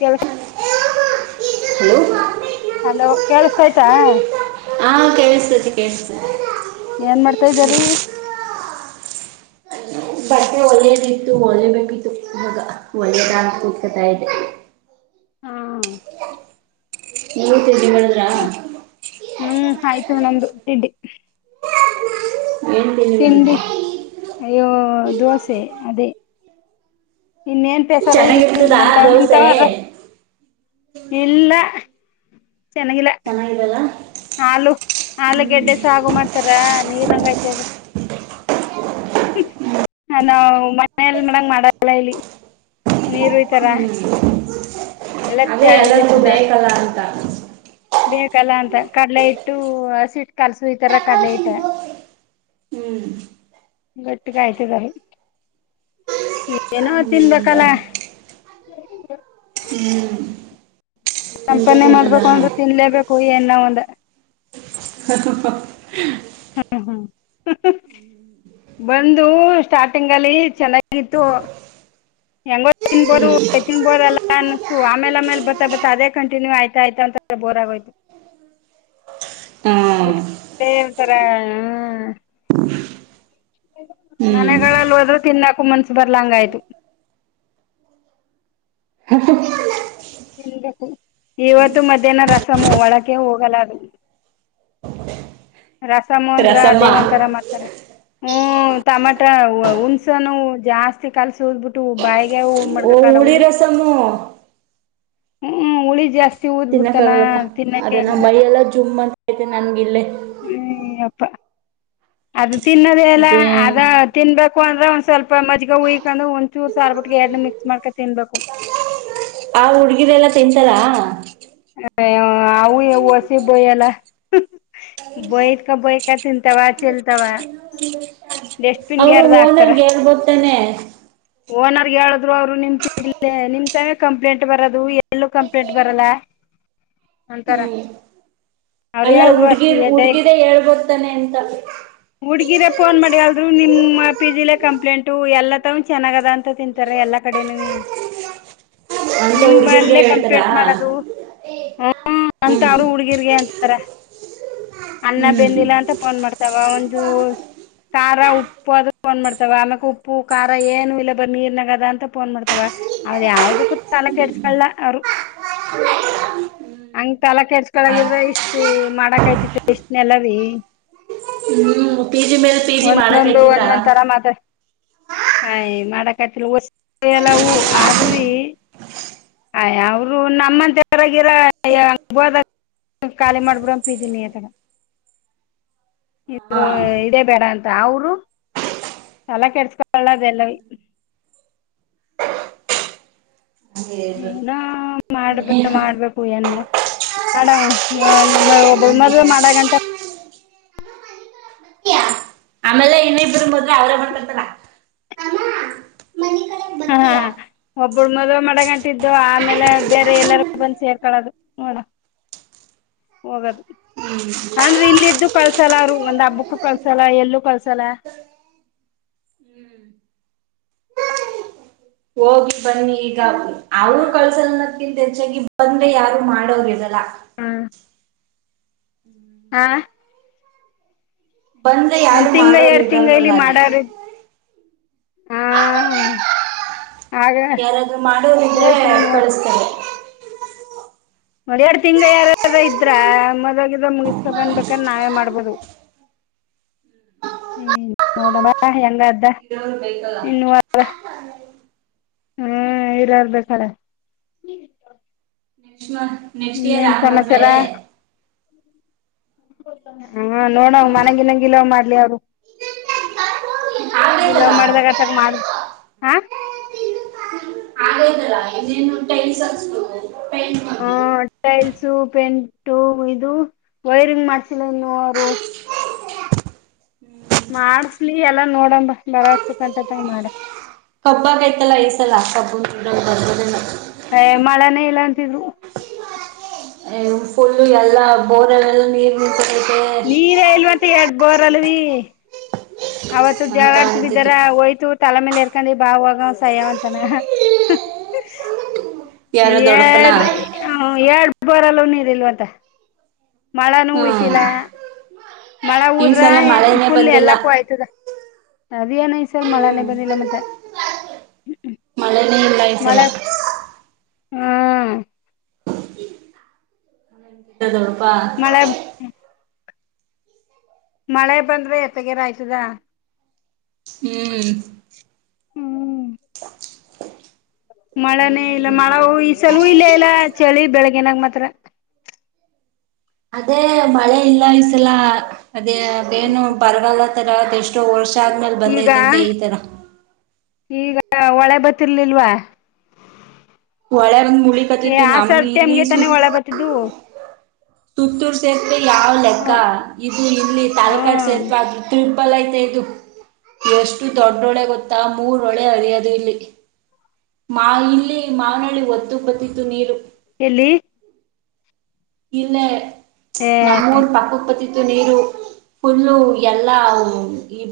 ಕೆಲಸ hello hello ಕೇಳಸ್ತ ಆಯ್ತಾ ಹಾ ಕೇಳಿಸತಿ ಕಳ್ಿಸ ಏನ್ ಮಾಡ್ತಾ ಇದ್ದರಿ ಬಟ್ಟೆ ಒಳ್ಳೇದ ಇತ್ತು ಒಳ್ಳೆ ಬೇಕಿತ್ತು ಮಗ ಒಳ್ಳೆದ ಆತು [inaudible] ಹಾ ಹ್ಮ್ ಮ ಹ್ಮ್ ಆಯ್ತು ನಂದು ಟಿಡ್ಡಿ ಏನ್ ತಿಂಡಿ ಮಾಡಿದ್ದೆ ಅಯ್ಯೋ ದೋಸೆ ಅದೇ ಇನ್ನೇನ್ ಪೇಸಾರ ಇಲ್ಲಿ ಚೆನ್ನಾಗಿರ್ತದಾ ನಮ್ ನಿಮ ದೋಸೆ ತಾವ ಇಲ್ಲ ಚೆನ್ನಂಗಿಲ್ಲ ಚೆನ್ನಾಗಿರಲ್ಲ ಹಾಲು ಹಲು ಹ್ಮ್ ಗೆಡ್ಡೆ ಸಾಗು ಮಾಡ್ತಾರ ನೀಲ್ ಹಂಗಯ್ತ ಅದ ನಾ ಮನೇಲ್ ಮಡಂಗ ಮಾಡಲ್ಲ ಇಲ್ಲಿ ನೀರುಯ್ತರ ಹ್ಮ್ ಅದೇ ಎಲ್ಲರಿಗೂ ಬೇಕಲ್ಲ ಅಂತ ಬೇಕಲ್ಲ ಅಂತ ಕಡಲೆ ಇಟ್ಟು ಹಸಿಟ್ ಕಲ್ಸು ಈತರ ಕಡಲೆ ಇಟ್ಟ ಹ್ಮ್ ಗಟ್ಟ ಕಾಯ್ತದಾರ ಏನೋ ಹಂಗೆ ಹ್ಮ್ ತಿನ್ಬೇಕಲ್ಲ ಅಂತ ಸಂಂಪನೆ ತಿನ್ನದ ಮಾಡ್ಬೇಕು ಹ್ಮ್ ಅಂದ್ರರು ತಿನ್ಲೇಬೇಕು ಏನ ಒಂದ ಹತ್ತುಪ್ಪ ಹಾ ಹಾ ಬಂದು ಸ್ಟಾರ್ಟಿಂಗ್ಲ್ಲಿ ಚೆನ್ನಾಗಿತ್ತು ಹೆಂಗೋ ತಿನ್ಬೋದು ತಿನ್ಬೋದಲ್ಲ ಅನ್ನಸ್ತು ಆಮೇಲೆ ಆಮೇಲೆ ಬತ್ತಾ ಬರ್ಾ ಅದೇ ಕಂಟಿನ್ಯೂ ಆಯ್ತಾ ಆಯ್ತ ಬೋರ್ ಆಗೋಯ್ತು ಹಾ ಊೇತರ ಹ್ಮ ಹ್ಮ್ ಮನೆಗಳಲ್ಲಿ ಹೋದ್ರೂ ತಿನ್ನಾಕ ಮನ್ಸ ಬರ್ಲಂಗ ಆಯ್ತು ಹ ಇವತ್ತು ಮಧ್ಯಾಹ್ನ ರಸಮ ಒಳಕೆ ಹೋಗಲ್ಲಾರ ರಾಸಾಮ ಅಂದ್ರ ರಸಮ್ಮ ದೇವಂತ ತರ ಮಾಡ್ತಾರ ಹ್ಮ ಟಮಾಟಾ ಹುಣ್ಸನು ಜಾಸ್ತಿ ಕಲ್ಸ ಹೋದ್ಬಿಟ್ಟು ಬಾಯ ಓ ಮಾಡಬೇಕ ಹುಳಿ ಹುಿ ರಸಮ್ಮು ಹ್ಮ ಹುಿ ಜಾಸ್ತಿ ಊದ್ ಬಿಡ್ತಾನ ತಿನ್ನಕ್ಕಾಗಲ್ಲಪ್ಪಾ ತಿನ್ನಕ್ಕೆ ಅದ ನಮ್ಮ ಆಗಲ್ಲ ಮೈಯ ಎಲ್ಲ ಜುಮ್ ಅಂತ ೈತೆ ನನ್ಗ ಇಲ್ಲೇ ಹ್ಮ ಅಪ್ಪ ಅದು ತಿನ್ನೋದೇ ಅಲ್ಲ ಅದೇ ಅದ ತಿನ್ಬೇಕು ಅಂದ್ರೆ ಒ ಸ್ವಲ್ಪ ಮಜ್ಗ ಉಯ್ಕೊಂಡ ಒಂದ್ಚೂರು ಸಾರ್ಬಿಟ್ ಎರ ಮಿಕ್ಸ್ ಮಾಡ್ಕ ತಿನ್ಬೇಕು ಆ ಹುಡ್ಗಿರೆಲ್ಲಾ ತಿಂತಲಾ ಅವು ವಸಿ ಬೋಯಲ್ಲ ಬಯತ್ಕ ಬಯ್ಕ ತಿಂತಾವ ಚೆಲ್ತಾವ ಡಸ್ಟ್ಬಿನ್ಗೆ ಅವರು ಯಾರ್ದ ಓನರ್ಗೆ ಹಗ್ ಬತಾನೆ ಓನರ್ ಹೇಳಿದ್ರು ಅವ್ರು ನಿಮ ಇ ನಿಮ್ ತ ಕಂಪ್ಲೇಂಟ್ ಬರದು ಎಲ್ಲೂ ಕಂಪ್ಲೇಂಟ್ ಬರಲ್ಲ ಅಂತರ ಅಲ್ಲಾ ಹುಡ್ಗಿ ಹುಡ್ಗಿರೇ ಹೇಳ್ಬೋದತಾನೆ ಅಂತ ಹುಡ್ಗಿರ ಫೋನ್ ಮಾಡಿ ಅಲ್ರು ನಿಮ್ಮ್ ಪಿ ಜಿಲೆೇ ಕಂಪ್ಲೇಂಟು ಎಲ್ಲ ತಗ ಚೆನ್ನಾಗದ ಅಂತ ತಿಂತಾರೆ ಎಲ್ಲಾ ಕಡೆನೂ ಅಂತ ನಿಮ ಹುಡ್ಗಿರ್ಗೆ ಮಲ್ಲೇ ಹೇಳ್ತಾರಾ ಕಂಪ್ಲೇಂಟ್ ಮಾಡದು ಹ್ಮ ಹ್ಮ್ ಅಂತಾರು ಹುಡ್ಗಿರ್ಗೆ ಅಂತಾರ ಅನ್ನ ಹ್ಮ್ ಹ್ಮ್ ಬೆಂದಿಲ್ಲ ಅಂತ ಫೋನ್ ಮಾಡ್ತಾವ ಒಂದು ಖಾರ ಉಪ್ಪು ಅ ಫೋನ್ ಮಾಡ್ತಾವ ಆಮಕ್ ಉಪ್ಪ ಖಾರ ಏನು ಇಲ್ಲ ಬರ ನೀರ್ನಾಗಗದ ಅಂತಫೋನ್ ಮಾಡ್ತ ಅಥವಾ ಅವ್ದ್ ಯಾವ್ದಕ್ಕೂ ಚಲ ಕೆಡ್ಸ್ಕಲ್ಲ ಅವರು ಹಂಗ ತಲ ಕೆಡ್ಸ್ಕೊಳಗಿದ್ರ ಇಷ್ಟ ಮಾಡಕ್ಯ್ತಿತಿ ಇಷ್ಟನೆೆಲ ಭೀ ಹ್ಮ್ ಪಿಜಿ ಮೇಲ್ ಪಿ ಜಿ ಒಂದೊಂದು ಮಾಡಕ್ತಿತ್ತ ಒಂದೊಂದ್ ತರ ಮಾತಾಡ್ ಆಯ್ ಮಾಡಕತಿ ಎಲ್ಲ ಹೂ ಆದ್ರೀ ಹಾ ಅವರು ನಮ್ಮಂತೆವರಾಗಿರ ಹಬೋದ ಖಾಲಿ ಮಾಡ್ಬಿಡ್ ಅಪ ಇದೀನಿ ಆತಡ ಹಾ ಇದರು ಇದೇ ಬೇಡ ಅಂತ ಅವರು ಸಲ ಕೆಡ್ಸ್ಕೊಳ್ಳದೆಲ್ಲ ಹಂಗೆ ಇರ್ಬೇಕು ಏನ ಮಾಡಬೇಕ ಮಾಡ್ಬೇಕು ಏನ್ಮಡ ಮಾಡಡ್ ಒಬ್ಬಳ ಮ ಮಾಡಗಂತ ಆಮೇಲೆ ಇನ್ನಿಬ್ರು ಮದ್ವೆ ಅವ್ರೇ ಮಾಡ್ಕೊಂತಾರ ಮತ್ತಿಯ ಒಬ್ಬಳ ಮೊದ್ಲು ಮಡಗಂಟಿದ್ದು ಆಮೇಲೆ ಬೇರೆ ಎಲ್ಲಾರ ಬಂದ ಸೇರ್ಕಳದು ನೋಡ ಹೋಗದು ಹ್ಮ್ ಅಂದ್ರೆ ಇಲ್ಲ ಇದ್ದು ಕಲ್ಸಲ್ಲ ಅವರು ಒಂದ್ ಹಬ್ಬಕ್ಕೂ ಕಲ್ಸಲ್ಲ ಎಲ್ಲೂ ಕಲ್ಸಲ್ಲ ಹ್ಮ್ ಹೋಗಿ ಬನ್ನಿ ಈಗಿ ಅವರು ಕಳ್ಸಲ್ನ ಹೆಚ್ಚಾಗಿ ಬಂದೆ ಯಾರು ಮಾಡೋರು ಇರಲ್ಲ ಹ್ಮ್ ಹ್ಮ್ ಹಾ ಬಂದ್ರೆ ಒಂದ್ ಯಾರು ತಿಂಗ ಮಾಡೋರು ಎರಡ್ ತಿಂಗ ಇರಲ್ವಲ್ಲ ಇಲ್ಲಿ ಅಲ್ಲಿ ಮಾಡಾರ ಹಾ ಆಗ ಯಾರಾದ್ೂ ಮಾಡೋ ನಿಂದ್ರೆ ಹೋಯ್ತೀನಿ ನೋಡ್ ಕಳಸ್ತಾರೆ ಒಂದ ಎರಡು ತಿಂಗ್ ಯಾರಾರ ಇದ್ರ ಮೊದಗಿದ ಮುಗಿಸಕ ಬಂದಬೇಕಂದ ನಾವೇ ಮಾಡ್ಬೋದು ಹ್ಮ್ ಮೋಡಬಾ ಎಲ್ಲ ಅ್ದ ಇರರು ಬೈಕಲ್ಲ ಹ್ಮ್ ಇರರ್ಬೇಕಾರೆ ನೆಕ್ಸ್ಟ್ ಮಂತ್ ನೆಕ್ಸ್ಟ್ ಇಯರ್ ಆನ್ ಹದ್ವೆ ಹಾ ನೋಡವ ಮನಂಗಿನಂಗ ಇಲವ್ ಮಾಡ್ಲಿ ಅವ್ರು ಗಲ ಆಗೈತಲ್ಲ ಮಾಡ್ದಾಗ ಅಥಕ್ ಮಾಡ ಹಾ ಆಗೋದಲ್ಲ ಇನ್ನೇನು ಟೈನ್ಸ್ು ಟೈಸ್ ಬಂದು ಶೂ ಪೆಂಟು ಇದು ವೈರಿಂಗ್ ಮಾಡ್ಸಿಲ್ಲನ್ನು ಅವರು ಮಾಡಸ್ಲಿ ಎಲ್ಲಾ ನೋಡಂಬ ಬರತಕ್ಂಟ ತಂಗ ಮಾಡ ಕಬ್ಬ ಆಗೈತಲ್ಲ ಈಸಲಾ ಕಬ್ಬ ಬರ್ದ ಹೇ ಮಳನೇ ಇಲ್ಲ ಅಂತಿದ್ರು. ಹೇ ಫುಲ್ಲು ಎಲ್ಲಾ ಬೋರ್ಲ್ಲೆಲ್ಲ ನೀರ್ ನಿಂತ್ಕೊಂಡ. ನೀರೆ ಇಲ್ವಂತ ಎಡ್ ಬೋರ್ ಅಲ್ವಿ. ಅವತ್ತು ಅಂತ ಜಾಳತ ಬಿ ತರ ಅಂತಿತ್ತು ಹೋಯಿತು. ತಲೆಮಲೆರ್ಕಾಂಡಿ ಬಾ ಹೋಗ ಅವ ಸಯವಂತಾನ. ಯಾರೋ ದೊಡ್ಡಪ್ಪನ ಹೇಳ್ರಿ ಹು ಎರಡ್ ಬೋರ್ ಆಲೂ ನೀರ ಇಲ್ಲ್ವಂತೆ. ಮಳೆನೂ ಹ್ಮ್ ಹೋಯಿತಿಲ್ಲ. ಮಳೆ ಈ ಹೂದ್ರ ಸಲ ಮಳೆನೇ ಫುಲ್ ಬಂದಿಲ್ಲ ಎಲ್ಲಕ್ಕೂ ಆಯ್ತದ. ಅದೇ ಏನು ಈ ಸಲ್ ಮಳೆನೇ ಹ್ಮ್ ಬಂದಿಲ್ಲ ಮತ್ತೆ ಹ್ಮ್. ಮಳೆನೇ ಇಲ್ಲ ಈ ಸಲ. ಹಾ. [unintelligible] ಮಳೆ ಮಳೆ ಬಂದ್ರೆ ಎತ್ತಗಿರ ಆಯ್ತದ. ಹ್ಮ್. ಹ್ಮ್. ಮಳನೇ ಮಳೆನೇ ಇಲ್ಲ ಮಳೆ ಅಂದ್ರೆ ಉ ಈ ಕಷ್ಟ. ಸಲ ಉ ಇಲ್ಲೆ ಇಲ್ಲ ಚಳಿ ಬೆಳೆಗ್ಗನಾಗ ಮಾತ್ರ. ಅದೇ ಮಳೆ ಇಲ್ಲ ಈಸಲ ಅದೇ ಬೇನು ಪರಗಲ್ಲ. ಆತರ ಅದೆಷ್ಟೋ ವರ್ಷ ಆದ್ಮೇಲೆ ಈಗ ಬಂದೈತಂತೆ ಈತರ. ಈಗ ಹೊಳೆ ಬರ್ತಿರ್ಲಿಲ್ವಾ. ಹೊಳೆ ಬಂದ್ ಏ ಮುಳಿಕತ್ತಿತ್ತು ಆ ನಮ್ ಸರ್ತಿ ಇಲ್ಲಿ ಅಮ್ಗೆ ತಾನೆ ಹೊಳೆ ಬರ್ತಿದ್ದು. ತುತ್ತೂರ್ ಸೇತುವೆ ಯಾವ್ ಲೆಕ್ಕ ಇದು ಇಲ್ಲಿ ತಲಕಾಡು ಹ್ಮ್ ಸೇಪ [unintelligible] ಬಲ ಐತೆ ಇದು ಎಷ್ಟು ದೊಡ್ಡೊಳೆ ಗೊತ್ತಾ ಮೂರ ಹೊಳೆ ಹರಿಯೋದು ಇಲ್ಲಿ. ಮಾ ಇಲ್ಲಿ ಮಾವನಳ್ಳಿ ಒತ್ತು ಬತ್ತಿತ್ತು ನೀರು. ಇಲ್ಲಿ. ಇಲ್ಲೇ ಏ ನಮ್ಮೂರ್ ಪಕ್ಕಕ್ ಬತ್ತಿತ್ತ. ತು ನೀರು ಫುಲು ಎಲ್ಲಾ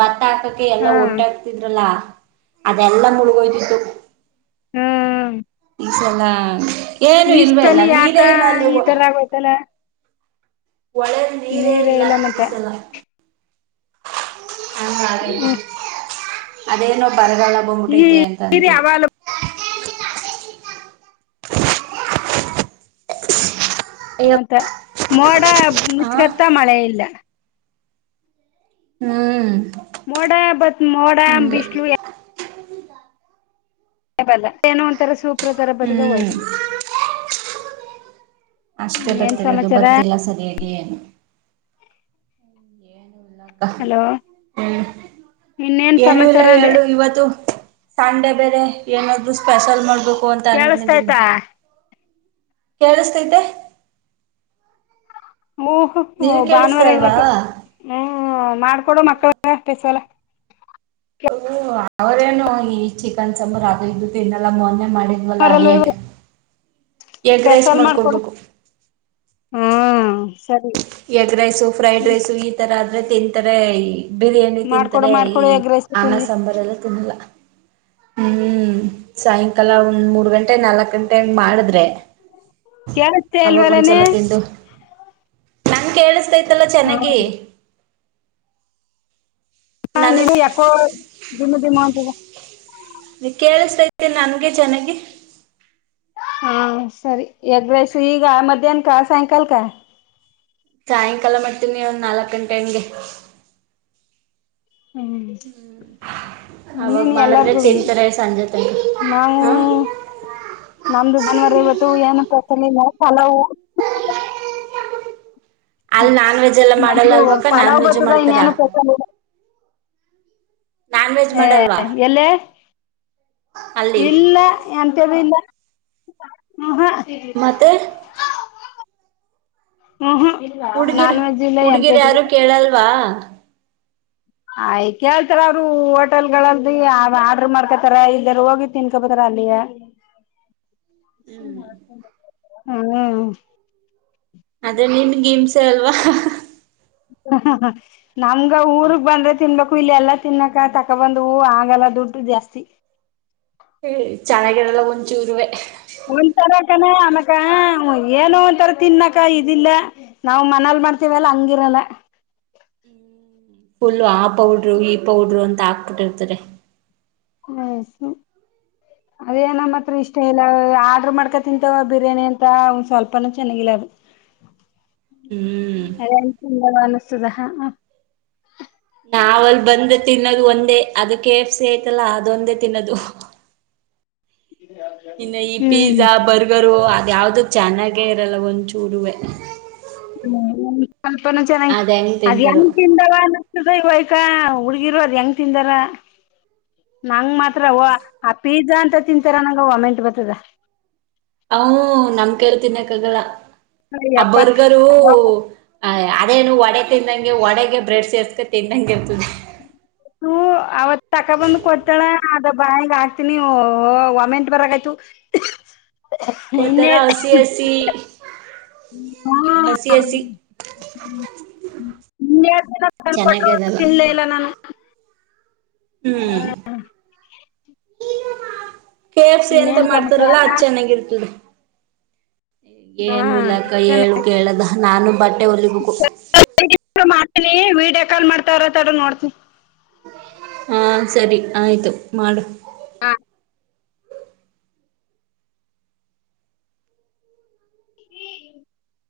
ಭತ್ತ ಹಾಕಕ್ಕೆ ಎಲ್ಲಾ ಹ್ಮ್ ಒಟ್ಟೆ ಹಕ್ತಿದ್ರಲ್ಲಾ ಅದೆಲ್ಲಾ ಮುಳುಗೋಯ್ತಿತ್ತು. ಹ್ಮ್ಹ್ಮ್ಮ್. ಎಲ್ಲ ಏನು ಇಲ್ವೇ ಇಲ್ಲ ಸಲಿ ಯಾಕ ನೀರೇ ಇಲ್ಲ ಅಲ್ಲಿ. ಈ ತರ ಆಗೋಯ್ತಲ್ಲ ನೀರೇ ಇಲ್ಲ ಮತ್ತೆ. ಹಂಗ ಅಗೆತಿ ಹ್ಮ್ ಅದ ಏನೋ. ಪರಗಲ್ಲ ಈ ಬೋಗ್ಬಿಟ್ಟೈತೆ ಅಂತ ನೀರ್ ಅಂತರು. ಯಾವಾಗಲ [unintelligible] ಹು ಮತ್ತ ಮೋಡ ಆ ಮುಚ್ಕತ್ತ ಮಳೆ ಇಲ್ಲ. ಹ್ಮ. ಮೋಡಾ ಬತ್ ಮೋಡಾ ಬಿಸಲು ಯ. [unintelligible] ಏನೋ ಒಂಥರ ಸೂಪ್ರ ತರ ಬರದ ಹ್ಮ್ ಹೋಯ್ತಾದ. ಅಷ್ಟೇ ಬರ್ತಿರ ಅದು ಬರ್ದಿಲ್ಲ ಸರಿಯಾಗಿ. ಅ ಹಲೋ ಹ್ಮ. ಇನ್ನೇನ್ ಏನುೂ ಇಲ್ಲ ಸಮಾಚಾರ ಅಂದೆ ಹೇಳು ಇವತ್ತು ಸಂಡೆ. ಬೇರೆ ಏನಾದ್ರು ಸ್ಪೆಷಲ್ ಮಾಡ್ಬೇಕು ಅಂತ ಅನ್ಕೊಂಡಿದ್ದೀನಿ. ಕೇಳಸ್ತಾಯ್ತಾ ಕೇಳಿಸ್ತೈತೆ. ಹ ನೀನ್ ಕೇಳಿಸ್ತಾ ಭಾನುವಾರ ಅಲ್ವಾ ಇವತ್ತು ಹ್ಮ್ ಮಾಡ್ಕೊಡೋ ಮತ್ತ. [unintelligible] ಸ್ಪೆಷಲ್. ಹ ಅವರೇನು ಈ ಚಿಕನ್ ಸಾಂಬಾರು ಅದು ಇದು ತಿನ್ನಲ್ಲ ಮೊನ್ನೆ. ಮಾಡಿದ್ವಲ್ಲಾ ಅವರಲ್ಲ ಎಗ್. ಎಗ್ ರೈಸ್ ಸ್ಪೆಷಲ್ ಮಾಡಿಕೊಡು ಮಾಡ್ಕೊಡ್ಬೇಕು ಹ್ಮ್. ಸರಿ ಎಗ್ ರೈಸು ಫ್ರೈಡ್ ರೈಸು ಈ ತರ ಆದ್ರೆ ತಿಂತಾರೆ ಬಿರಿಯಾನಿ ಮಾಡ್ಕೊಡು ತಿಂತಾರೆ ಮಾಡ್ಕೊಡು ಈ. ಎಗ್ ರೈಸ್ ಅಣ್ಣ ತಿನ್ಲಿ ಸಾಂಬಾರ್ ಎಲ್ಲಾ ತಿಂದಿಲ್ಲಾ ಹ್ಮ್ ಸಾಯಂಕಾಲ ಒಂದ್ ಮೂರ್ ಗಂಟೆ ನಾಲ್ಕ್ ಗಂಟೆ ಹಂಗ ಮಾಡಿದ್ರೆ ಕೇಳಿಸ್ತಾ ಅವಾಗ ಇಲ್ವಲ್ಲನೆ ಒಂದ್ಸಲ ತಿಂದು ನನಗ ಕೇಳಿಸತೈತಲ್ಲ ಚೆನ್ನಾಗಿ ಹಾ ಹಾ ನನಗ್ ನೀವು ಯಾಕೋ ದಮ ದಮ ಅಂತದ ನೀ ಕೇಳಿಸಸ್ತೈತಿ ನನ್ಗೆ ಚೆನ್ನಾಗಿ ಹಾಂ ಸರಿ ಎಗ್ ರೈಸ್ ಈಗ ಮಧ್ಯಾಹ್ನಕ ಸಾಯಂಕಾಲಕ ಸಾಯಂಕಾಲ ಮಾಡ್ತೀನಿ ಒಂದ್ ನಾಲ್ಕ್ ಗಂಟೆ ಹಂಗೆ ಹ್ಮ್ ಅವಾಗ ಇನ್ನೇನು ಮಾಡಿದ್ರೆ ಎಲ್ಲಾರ್ಗೂ ಬಿ ತಿಂತಾರೆ ಸಂಜೆ ತನಕ ನಾವು ಹ ನಮ್ದು ಬಾನುವಾರ ಇವತ್ತು ಏನು ಪ್ರಥನಿಲ್ಲ ಪಲಾವು ಅಲ್ ನಾನ್ ವೆಜ್ ಎಲ್ಲಾ ಮಾಡಲ್ಲ ನಮ್ದು ಅಲ್ವ ನಾನ್ ಪಲಾವ್ ವೆಜ್ ಬರ್ತದ ಮಾಡ್ತಾರಾ ಇನ್ನೇನು ಸ್ಪೆಷಲ್ ಇಲ್ಲ ಹ ಎಲ್ಲೇ ಅಲ್ಲಿ ಇಲ್ಲಾ ಎಂತದುಇಲಾ ಹ ಹ ಮತ್ತೆ ಹ ಹ ಇ ಹುಡ್ಗಿರ್ ನಾನ್ ವೆಜ್ ಇಲ್ಲ ಹುಡ್ಗಿರ್ ಎಂತದು ಯಾರು ಇಲಾ ಕೇಳಲ್ವಾ ಆಯ್ತ್ ಕೇಳ್ತಾರ ಅವರು ಹೋಟೆಲ್ ಲ್ ಆಡ್ರರ್ ಮಾಡ್ಕೊತಾರ ಇಲ್ದಾರ ಹೋಗಿ ತಿನ್ಕೋ ಬರ್ತಾರ ಹ್ಮ್ [unintelligible] ಹ್ಮ ಅದೇ ನಿನ್ಗೆ ಹಿಂಸೆ ಅಲ್ವಾ ನಮ್ಗ ಊರ್ಗ್ ಬಂದ್ರೆ ತಿನ್ಬೇಕು ಇಲ್ಲ ಎಲ್ಲಾ ತಿನ್ನಕ ತಕೊಬಂದ್ ಹೂ ಆಗಲ್ಲದು ದುಡ್ಡು ಜಾಸ್ತಿ ಹ್ಮ ಚೆನ್ನಾಗಿರಲ್ಲ ಒಂಚೂರ್ರುವೆ ಒರಕನ ಅನಕ ಏನು ಒಂಥರ ತಿನ್ಕ ಇದಿಲ್ಲ ನಾವ್ ಮನಲ್ ಮಾಡ್ತವಲ್ಲ ಹಂಗಿರಲ್ಲ ಹ್ಮ್ ಫುಲ್ಲ ಆ ಪೌಡ್ರು ಈ ಪೌಡ್ರು ಅಂತ ಹಾಕ್ಬಿಟ್ಟಿರ್ತಾರೆ [unintelligible] ಅದೇ ನಮ್ಮ ಹತ್ರ ಇಷ್ಟ ಇಲ್ಲ ಆಡ್ರರ್ ಮಾಡ್ಕೊ ತಿಂತವ ಬಿರಿಯಾನಿ ಅಂತ ಒಂದ್ ಸ್ವಲ್ಪನೂ ಚೆನ್ನಾಗಿಲ್ಲ [unintelligible] ಹ್ಮ್ ಎಲ್ಲನ್ ತುಂಬ ಅನಸ್ತದ ನಾವ ಅಲ್ಲಿ ಬಂದ ತಿನ್ನೋದು ಒಂದೇ ಅದಕ್ಕೆ ಎಫ್ ಸಿ ಐ್ತಲ್ಲ ಅದೊಂದೇ ತಿನ್ನೋದು ಇನ್ನು ಈ ಹ್ಮ್ ಪಿಜಾ ಬರ್ಗರು ಅ ಯಾವ್ದು ಚೆನ್ನಾಗೇ ಇರಲ್ಲ ಒಂದುಚೂರುವೆೆ ಹ್ಮ ಸ್ವಲ್ಪ ನೂ ಚೆನ್ನಾಗಿ ಹೆಂಗ್ ಅದ ಹೆಂಗ ತಿಂತಾರೋ ತಿಂತಾವ ಇವಯ್ಕ ಹುಡಗಿರೋದ್ ಹೆಂಗ್ ತಿಂದಾರ ನಂಗ ಮಾತ್ ಆ ಪಿಜಾ ಅಂತ ತಿಂತಾರೆ ನಂಗ ಅ ವಾಮೆಂಟ್ ಬರ್ತದ ಹ್ ನಮ್ ಕೈಲೇ ತಿನ್ನಾಕ್ಕ ಆಗಲ್ ಆ ಯಪ್ಪ ಬರ್ಗರ ಆ ಅದೇನು ಒಡೆಗೆ ತಿಂದಂಗೆ ಒಡೆಗೆ ಬ್ರೆಡ್ ಸೇರ್ಸ್ಕ ತಿನ್ನಂಗೆ ಇರ್ತದೆ [unintelligible] ಅವತ್ ತಕ ಬಂದ್ ಕೊಡ್ತಾಳ ಅದ ಬಾಯಗ ಆಕ್ತನಿ ವಾಮೆಂಟ್ ಬರಗ ಆಯ್ತು [inaudible] ಒಂತರಾ ಹಸಿ ಹಸಿ ಹಸಿ ಹಸಿ ನಿನ್ ಜನ ತನ್ಪೊಂಡರು ಚೆನ್ನಾಗಿರಲ್ಲ ತಿನ್ಲೇ ಇಲ್ಲ ನಾನು ಹ್ಮ್ ಕೆ ಎಫ್ ಸಿ ಅಂತ ಇನ್ನೇನ್ ಸಮಾಚಾರ ಮಾಡ್ತಾರಲ್ಲ ಅದು ಚೆನ್ನಾಗಿರ್ತದೆ ಹಾ ಏನು ಇಲಕ್ಕ ಹೇಳಏನ್ ಕೇಳದ ನಾನೂ ಬಟ್ಟೆ ಹೊಲಿಬೇಕು ಮಾಡ್ತನಿ ವೀಡಿಯೋ ಕಾಲ್ ಮಾಡ್ತಾರಥ ನೋಡ್ತನಿ ಹಾ ಸರಿ ಆಯ್ತು ಮಾಡು ಹಾ ಹ [unintelligible]